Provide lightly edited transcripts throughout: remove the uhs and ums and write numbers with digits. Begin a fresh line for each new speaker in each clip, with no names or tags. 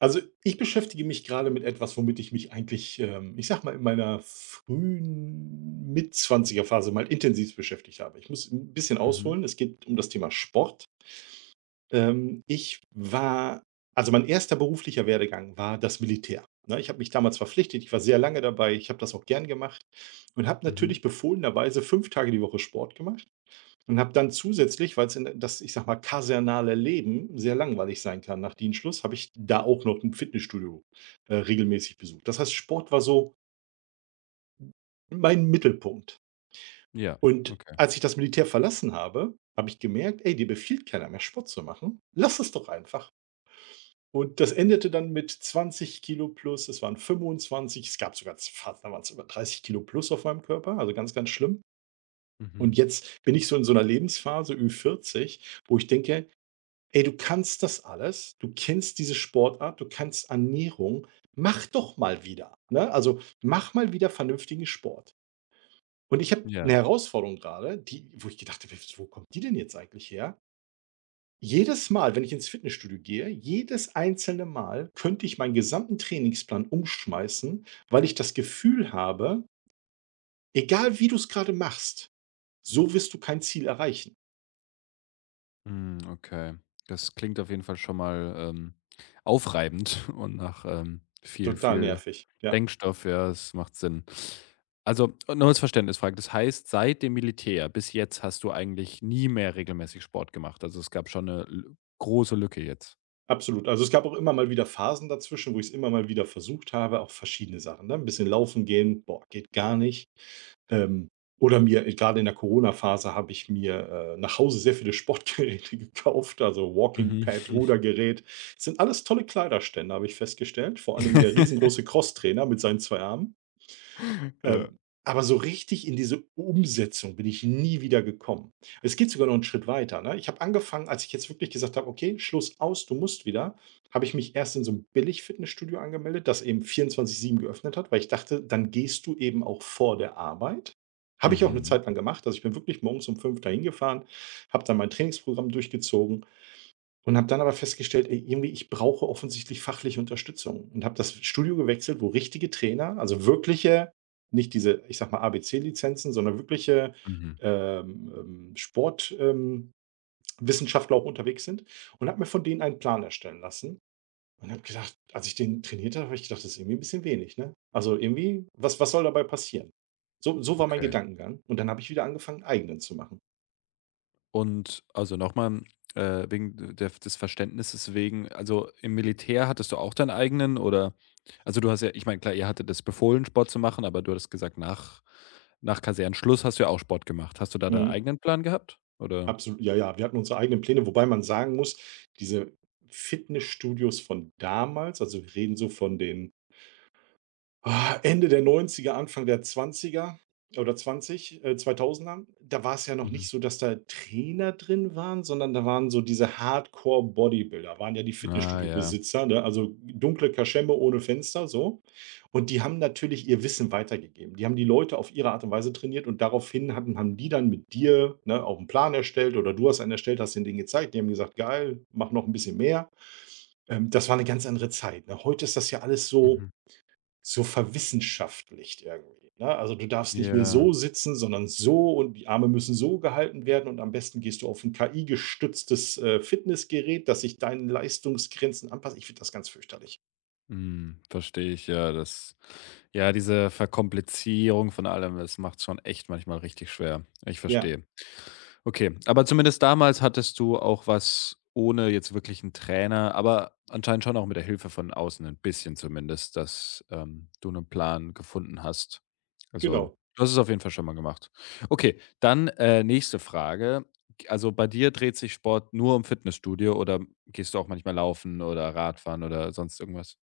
Also, ich beschäftige mich gerade mit etwas, womit ich mich eigentlich, ich sage mal, in meiner frühen Mitzwanzigerphase mal intensiv beschäftigt habe. Ich muss ein bisschen
Mhm,
ausholen. Es geht um das Thema Sport. Ähm, ich war mein erster beruflicher Werdegang war das Militär, ne? Ich habe mich damals verpflichtet. Ich war sehr lange dabei. Ich habe das auch gern gemacht und habe
mhm.
natürlich befohlenerweise 5 Tage die Woche Sport gemacht. Und habe dann zusätzlich, weil's in das, ich sage mal, kasernale Leben sehr langweilig sein kann nach Dienstschluss, habe ich da auch noch ein Fitnessstudio, regelmäßig besucht. Das heißt, Sport war so mein Mittelpunkt.
Ja,
Und
okay.
als ich das Militär verlassen habe, habe ich gemerkt: „Ey, dir befiehlt keiner mehr, Sport zu machen. Lass es doch einfach.“ Und das endete dann mit 20 Kilo plus, es waren 25. Es gab sogar fast, da waren es über 30 Kilo plus auf meinem Körper, also ganz, ganz schlimm.
Mhm.
Und jetzt bin ich so in so einer Lebensphase, Ü40, wo ich denke: Ey, du kannst das alles, du kennst diese Sportart, du kannst Ernährung, mach doch mal wieder, ne? Also, mach mal wieder vernünftigen Sport. Und ich habe eine
Ja,
Herausforderung gerade, die, wo ich gedacht habe: wo kommt die denn jetzt eigentlich her?“ Jedes Mal, wenn ich ins Fitnessstudio gehe, jedes einzelne Mal könnte ich meinen gesamten Trainingsplan umschmeißen, weil ich das Gefühl habe, egal wie du es gerade machst, so wirst du kein Ziel erreichen.
mhm, okay. Das klingt auf jeden Fall schon mal, aufreibend und nach, viel
Total
viel
nervig, ja.
Denkstoff. Ja, es macht Sinn. Also, und nur als Verständnisfrage, das heißt, seit dem Militär bis jetzt hast du eigentlich nie mehr regelmäßig Sport gemacht? Also, es gab schon eine l große Lücke jetzt?
Absolut. Also, es gab auch immer mal wieder Phasen dazwischen, wo ich's immer mal wieder versucht habe, auch verschiedene Sachen, ne? Ein bisschen laufen gehen, boah, geht gar nicht. Ähm, oder mir gerade in der Corona-Phase habe ich mir, nach Hause sehr viele Sportgeräte gekauft, also
Mhm.
Walking-Pad, Rudergerät. Das sind alles tolle Kleiderständer, habe ich festgestellt, vor allen Dingen der riesengroße Crosstrainer mit seinen 2 Armen.
Ja.
Ähm, aber so richtig in diese Umsetzung bin ich nie wieder gekommen. Es geht sogar noch einen Schritt weiter, ne? Ich habe angefangen, als ich jetzt wirklich gesagt habe: „Okay, Schluss aus, du musst wieder“, habe ich mich erst in so 'n Billig-Fitnessstudio angemeldet, das eben 24/7 geöffnet hat, weil ich dachte, dann gehst du eben auch vor der Arbeit. Habe ich auch eine
Mhm,
Zeit lang gemacht. Also, ich bin wirklich morgens um 5 dahin gefahren, habe dann mein Trainingsprogramm durchgezogen und habe dann aber festgestellt, ey, irgendwie, ich brauche offensichtlich fachliche Unterstützung und habe das Studio gewechselt, wo richtige Trainer, also wirkliche, nicht diese, ich sag mal, ABC-Lizenzen, sondern wirkliche
mhm,
Sport, Wissenschaftler auch unterwegs sind und habe mir von denen einen Plan erstellen lassen und habe gedacht, als ich den trainiert habe, habe ich gedacht, das ist irgendwie ein bisschen wenig, ne? Also irgendwie, was, was soll dabei passieren? So, so war mein
okay.
Gedankengang und dann habe ich wieder angefangen, einen eigenen zu machen.
Und also nochmal wegen der des Verständnisses wegen, also im Militär hattest du auch deinen eigenen oder also du hast ja ich meine, klar, ihr hattet das befohlen, Sport zu machen, aber du hattest gesagt, nach Kasernenschluss hast du ja auch Sport gemacht. Hast du da deinen
Mhm.
eigenen Plan gehabt, oder?
Absolut, ja, ja. Wir hatten unsere eigenen Pläne, wobei man sagen muss, diese Fitnessstudios von damals, also wir reden so von den Ende der 90er, Anfang der 20er oder 20, 2000er. Da war es ja noch
Mhm.
nicht so, dass da Trainer drin waren, sondern da waren so diese Hardcore-Bodybuilder, waren ja die
Ah ja.
Fitnessstudio-Besitzer, ne? Also, dunkle Kaschemme ohne Fenster, so. Und die haben natürlich ihr Wissen weitergegeben. Die haben die Leute auf ihre Art und Weise trainiert und daraufhin hatten haben die dann mit dir, ne, auch einen Plan erstellt oder du hast einen erstellt, hast den denen gezeigt. Die haben gesagt: „Geil, mach noch ein bisschen mehr.“ das war eine ganz andere Zeit, ne? Heute ist das ja alles so
Mhm.
so verwissenschaftlicht irgendwie, ne? Also, du darfst nicht mehr
Ja.
so sitzen, sondern so und die Arme müssen so gehalten werden und am besten gehst du auf 'n KI-gestütztes, Fitnessgerät, das sich deinen Leistungsgrenzen anpasst. Ich finde das ganz fürchterlich.
Mhm. Verstehe ich, ja, das ja, diese Verkomplizierung von allem, das macht's schon echt manchmal richtig schwer. Ich
Ja,
verstehe. Okay, aber zumindest damals hattest du auch was ohne jetzt wirklich einen Trainer, aber anscheinend schon auch mit der Hilfe von außen ein bisschen zumindest, dass, du einen Plan gefunden hast. Also,
genau.
du hast es auf jeden Fall schon mal gemacht. Okay, dann, nächste Frage. Also, bei dir dreht sich Sport nur um Fitnessstudio oder gehst du auch manchmal laufen oder Radfahren oder sonst irgendwas?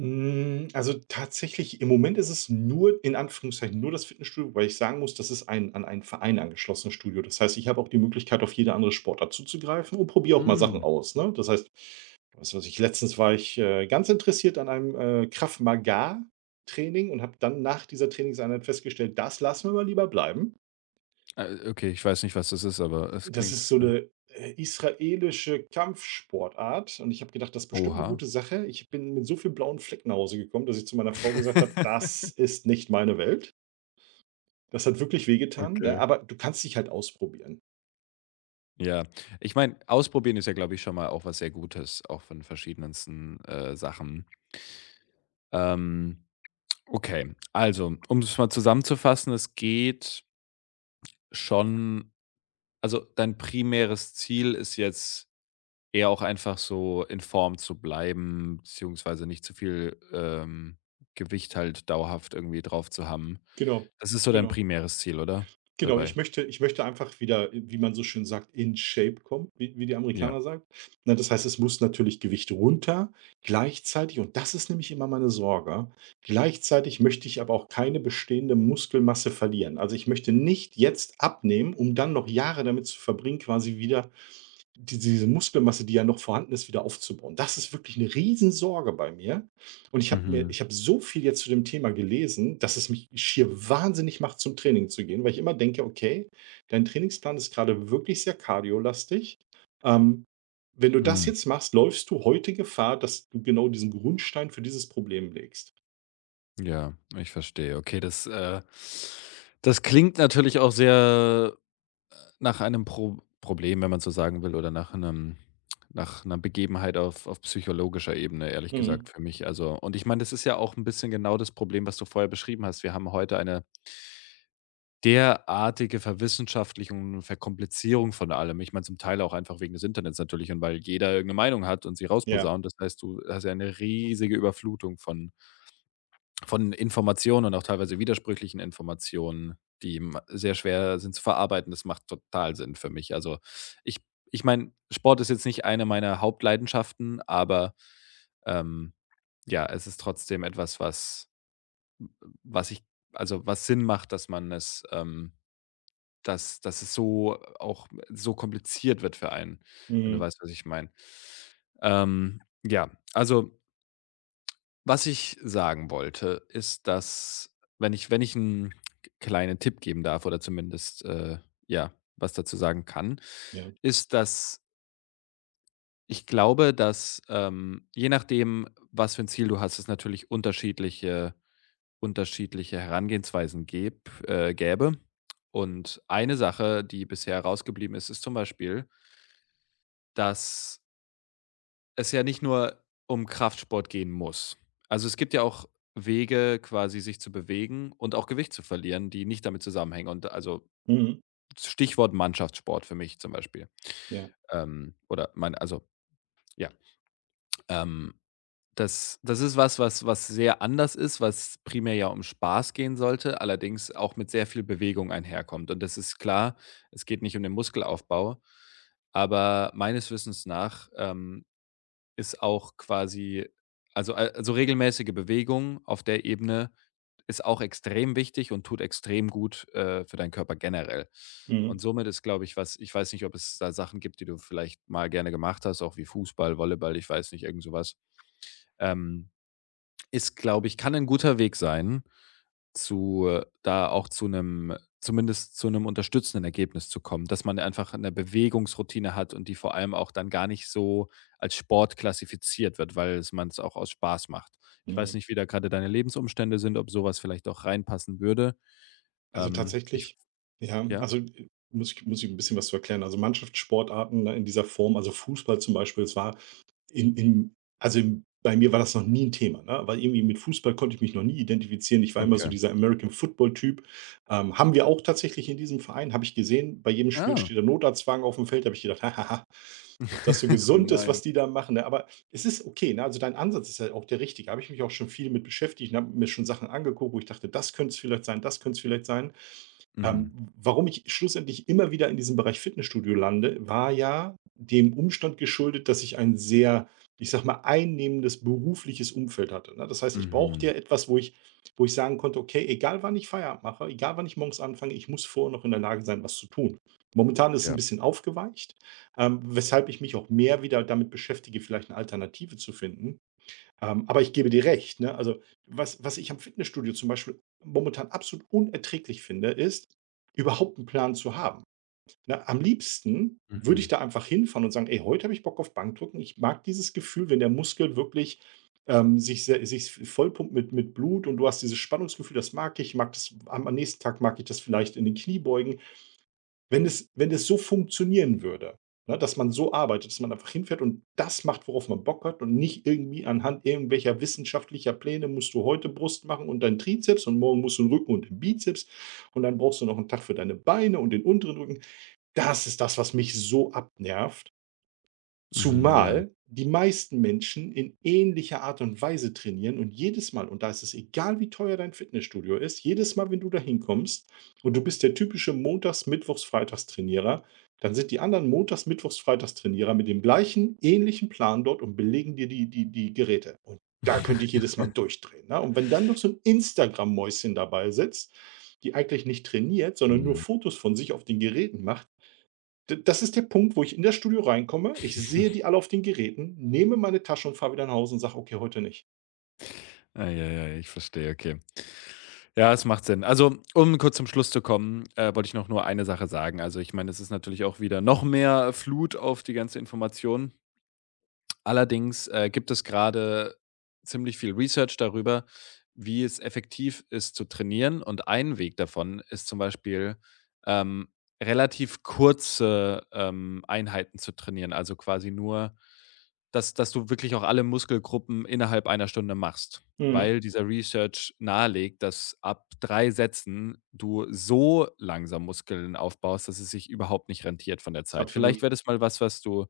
Hm, also, tatsächlich im Moment ist es nur in Anführungszeichen nur das Fitnessstudio, weil ich sagen muss, das ist ein an einen Verein angeschlossenes Studio. Das heißt, ich habe auch die Möglichkeit, auf jede andere Sportart zuzugreifen und probiere auch mal Sachen
Hm,
aus, ne? Das heißt, Weißt du was weiß ich, letztens war ich, ganz interessiert an einem, Krav Maga Training und habe dann nach dieser Trainingseinheit festgestellt, das lassen wir mal lieber bleiben.
okay, ich weiß nicht, was das ist, aber es
Das ist
klingt,
so eine israelische Kampfsportart und ich habe gedacht, das ist bestimmt eine
oha.
gute Sache. Ich bin mit so viel blauen Flecken nach Hause gekommen, dass ich zu meiner Frau gesagt habe: „Das ist nicht meine Welt.“ Das hat wirklich wehgetan, ne,
Okay.
aber du kannst dich halt ausprobieren.
Ja, ich meine, ausprobieren ist ja, glaube ich, schon mal auch was sehr Gutes, auch von verschiedensten Sachen. Ähm, okay, also, um es mal zusammenzufassen, es geht schon, also dein primäres Ziel ist jetzt eher auch einfach so in Form zu bleiben, beziehungsweise nicht zu viel Gewicht halt dauerhaft irgendwie drauf zu haben.
Genau,
Das ist so dein
genau.
primäres Ziel, oder?
Genau,
Dabei.
ich möchte einfach wieder, wie man so schön sagt, in Shape kommen, wie die
Ja.
Amerikaner sagen. Ne, das heißt, es muss natürlich Gewicht runter. Gleichzeitig, und das ist nämlich immer meine Sorge, gleichzeitig möchte ich aber auch keine bestehende Muskelmasse verlieren. Also, ich möchte nicht jetzt abnehmen, um dann noch Jahre damit zu verbringen, quasi wieder diese Muskelmasse, die ja noch vorhanden ist, wieder aufzubauen. Das ist wirklich 'ne Riesensorge bei mir. Und
Mhm.
ich habe so viel jetzt zu dem Thema gelesen, dass es mich schier wahnsinnig macht, zum Training zu gehen, weil ich immer denke: „Okay, dein Trainingsplan ist gerade wirklich sehr kardiolastig. Ähm, wenn du das jetzt machst, läufst du heute Gefahr, dass du genau diesen Grundstein für dieses Problem legst.“
Ja, ich verstehe. Okay, das, das klingt natürlich auch sehr nach einem Problem, wenn man so sagen will, oder nach einer Begebenheit auf psychologischer Ebene, ehrlich
Mhm.
gesagt, für mich. Also und ich meine, das ist ja auch ein bisschen genau das Problem, was du vorher beschrieben hast. Wir haben heute eine derartige Verwissenschaftlichung und Verkomplizierung von allem. Ich meine, zum Teil auch einfach wegen des Internets natürlich und weil jeder irgendeine Meinung hat und sie
Ja.
rausposaunt. Das heißt, du hast ja eine riesige Überflutung von Informationen und auch teilweise widersprüchlichen Informationen, die m sehr schwer sind zu verarbeiten. Das macht total Sinn für mich. Also, ich ich meine, Sport ist jetzt nicht eine meiner Hauptleidenschaften, aber, ähm, ja, es ist trotzdem etwas, was was ich also, was Sinn macht, dass man es, dass es so auch so kompliziert wird für einen, wenn du
Mhm.
weißt, was ich meine. Ja, also was ich sagen wollte, ist, dass wenn ich einen k kleinen Tipp geben darf oder zumindest, ja, was dazu sagen kann,
Ja.
ist, dass ich glaube, dass, je nachdem, was für ein Ziel du hast, es natürlich unterschiedliche Herangehensweisen gäbe. Und eine Sache, die bisher rausgeblieben ist, ist zum Beispiel, dass es ja nicht nur um Kraftsport gehen muss. Also, es gibt ja auch Wege, quasi sich zu bewegen und auch Gewicht zu verlieren, die nicht damit zusammenhängen. Und also
Mhm.
Stichwort Mannschaftssport für mich zum Beispiel.
Ja.
Oder mein, also ja. Ähm, das ist was, sehr anders ist, was primär ja um Spaß gehen sollte, allerdings auch mit sehr viel Bewegung einherkommt. Und das ist klar, es geht nicht um den Muskelaufbau, aber meines Wissens nach ist auch quasi also regelmäßige Bewegung auf der Ebene ist auch extrem wichtig und tut extrem gut, für deinen Körper generell.
Mhm.
Und somit ist, glaube ich, was ich weiß nicht, ob es da Sachen gibt, die du vielleicht mal gerne gemacht hast, auch wie Fußball, Volleyball, ich weiß nicht, irgend sowas ähm, ist, glaube ich, kann ein guter Weg sein, zu da auch zu einem zumindest zu einem unterstützenden Ergebnis zu kommen, dass man einfach eine Bewegungsroutine hat und die vor allem auch dann gar nicht so als Sport klassifiziert wird, weil es man's auch aus Spaß macht. Ich weiß
Mhm.
nicht, wie da gerade deine Lebensumstände sind, ob sowas vielleicht auch reinpassen würde.
Also
Ich
tatsächlich, ja,
ja?
also muss ich ein bisschen was zu erklären. Also Mannschaftssportarten, ne, in dieser Form, also Fußball zum Beispiel, es war in also im bei mir war das noch nie ein Thema, ne? Weil irgendwie mit Fußball konnte ich mich noch nie identifizieren. Ich war immer so
Okay.
dieser American Football Typ. Haben wir auch tatsächlich in diesem Verein, habe ich gesehen. Bei jedem Spiel
Ah.
steht der Notarztwagen auf dem Feld, habe ich gedacht: „Ha, ob das so
Oh
gesund ist,
nein.
was die da machen“, ne? Aber es ist okay, ne? Also dein Ansatz ist halt auch der richtige. Habe ich mich auch schon viel mit beschäftigt und habe mir schon Sachen angeguckt, wo ich dachte: „Das könnte es vielleicht sein, das könnte es vielleicht sein.“
Mhm.
Ähm, warum ich schlussendlich immer wieder in diesem Bereich Fitnessstudio lande, war ja dem Umstand geschuldet, dass ich ein sehr, ich sag mal, einnehmendes berufliches Umfeld hatte. Ne? Das heißt, ich brauchte
Mhm.
ja etwas, wo ich sagen konnte, okay, egal wann ich Feierabend mache, egal wann ich morgens anfange, ich muss vorher noch in der Lage sein, was zu tun. Momentan ist es ein
Ja.
bisschen aufgeweicht, weshalb ich mich auch mehr wieder damit beschäftige, vielleicht eine Alternative zu finden. Aber ich gebe dir recht, ne? Also, was ich am Fitnessstudio zum Beispiel momentan absolut unerträglich finde, ist, überhaupt einen Plan zu haben. Ne, am liebsten würde ich
Mhm.
da einfach hinfahren und sagen: „Ey, heute habe ich Bock auf Bankdrücken.“ Ich mag dieses Gefühl, wenn der Muskel wirklich sich vollpumpt mit Blut und du hast dieses Spannungsgefühl, das mag ich. Ich mag das am nächsten Tag, mag ich das vielleicht in den Kniebeugen. Wenn es so funktionieren würde, ne, dass man so arbeitet, dass man einfach hinfährt und das macht, worauf man Bock hat und nicht irgendwie anhand irgendwelcher wissenschaftlicher Pläne, musst du heute Brust machen und deinen Trizeps und morgen musst du den Rücken und den Bizeps und dann brauchst du noch einen Tag für deine Beine und den unteren Rücken. Das ist das, was mich so abnervt.
Mhm. Ja.
Zumal die meisten Menschen in ähnlicher Art und Weise trainieren und jedes Mal, und da ist es egal, wie teuer dein Fitnessstudio ist, jedes Mal, wenn du da hinkommst und du bist der typische Montags-, Mittwochs-, Freitags-Trainierer, dann sind die anderen Montags-, Mittwochs-, Freitags-Trainierer mit dem gleichen, ähnlichen Plan dort und belegen dir die Geräte. Und da könnte ich jedes Mal durchdrehen. Ne? Und wenn dann noch so ein Instagram-Mäuschen dabei sitzt, die eigentlich nicht trainiert, sondern nur
Mhm.
Fotos von sich auf den Geräten macht, D das ist der Punkt, wo ich in das Studio reinkomme. Ich sehe die alle auf den Geräten, nehme meine Tasche und fahre wieder nach Hause und sage: „Okay, heute nicht.“
Ei, ei, ei, ich verstehe, okay. Ja, es macht Sinn. Also, um kurz zum Schluss zu kommen, wollte ich noch nur eine Sache sagen. Also, ich meine, es ist natürlich auch wieder noch mehr Flut auf die ganze Information. Allerdings, gibt es gerade ziemlich viel Research darüber, wie es effektiv ist zu trainieren, und ein Weg davon ist zum Beispiel, ähm, relativ kurze, Einheiten zu trainieren, also quasi nur, dass du wirklich auch alle Muskelgruppen innerhalb einer Stunde machst,
Mhm,
weil dieser Research nahelegt, dass ab 3 Sätzen du so langsam Muskeln aufbaust, dass es sich überhaupt nicht rentiert von der Zeit. Vielleicht
absolut.
wäre das mal was, was du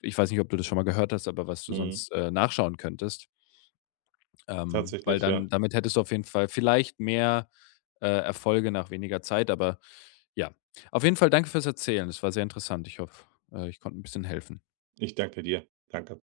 ich weiß nicht, ob du das schon mal gehört hast, aber was du
Mhm,
sonst, nachschauen könntest, weil
tatsächlich, ja.
dann damit hättest du auf jeden Fall vielleicht mehr, Erfolge nach weniger Zeit, aber ja. Auf jeden Fall danke fürs Erzählen. Es war sehr interessant. Ich hoffe, ich konnte ein bisschen helfen.
Ich danke dir. Danke.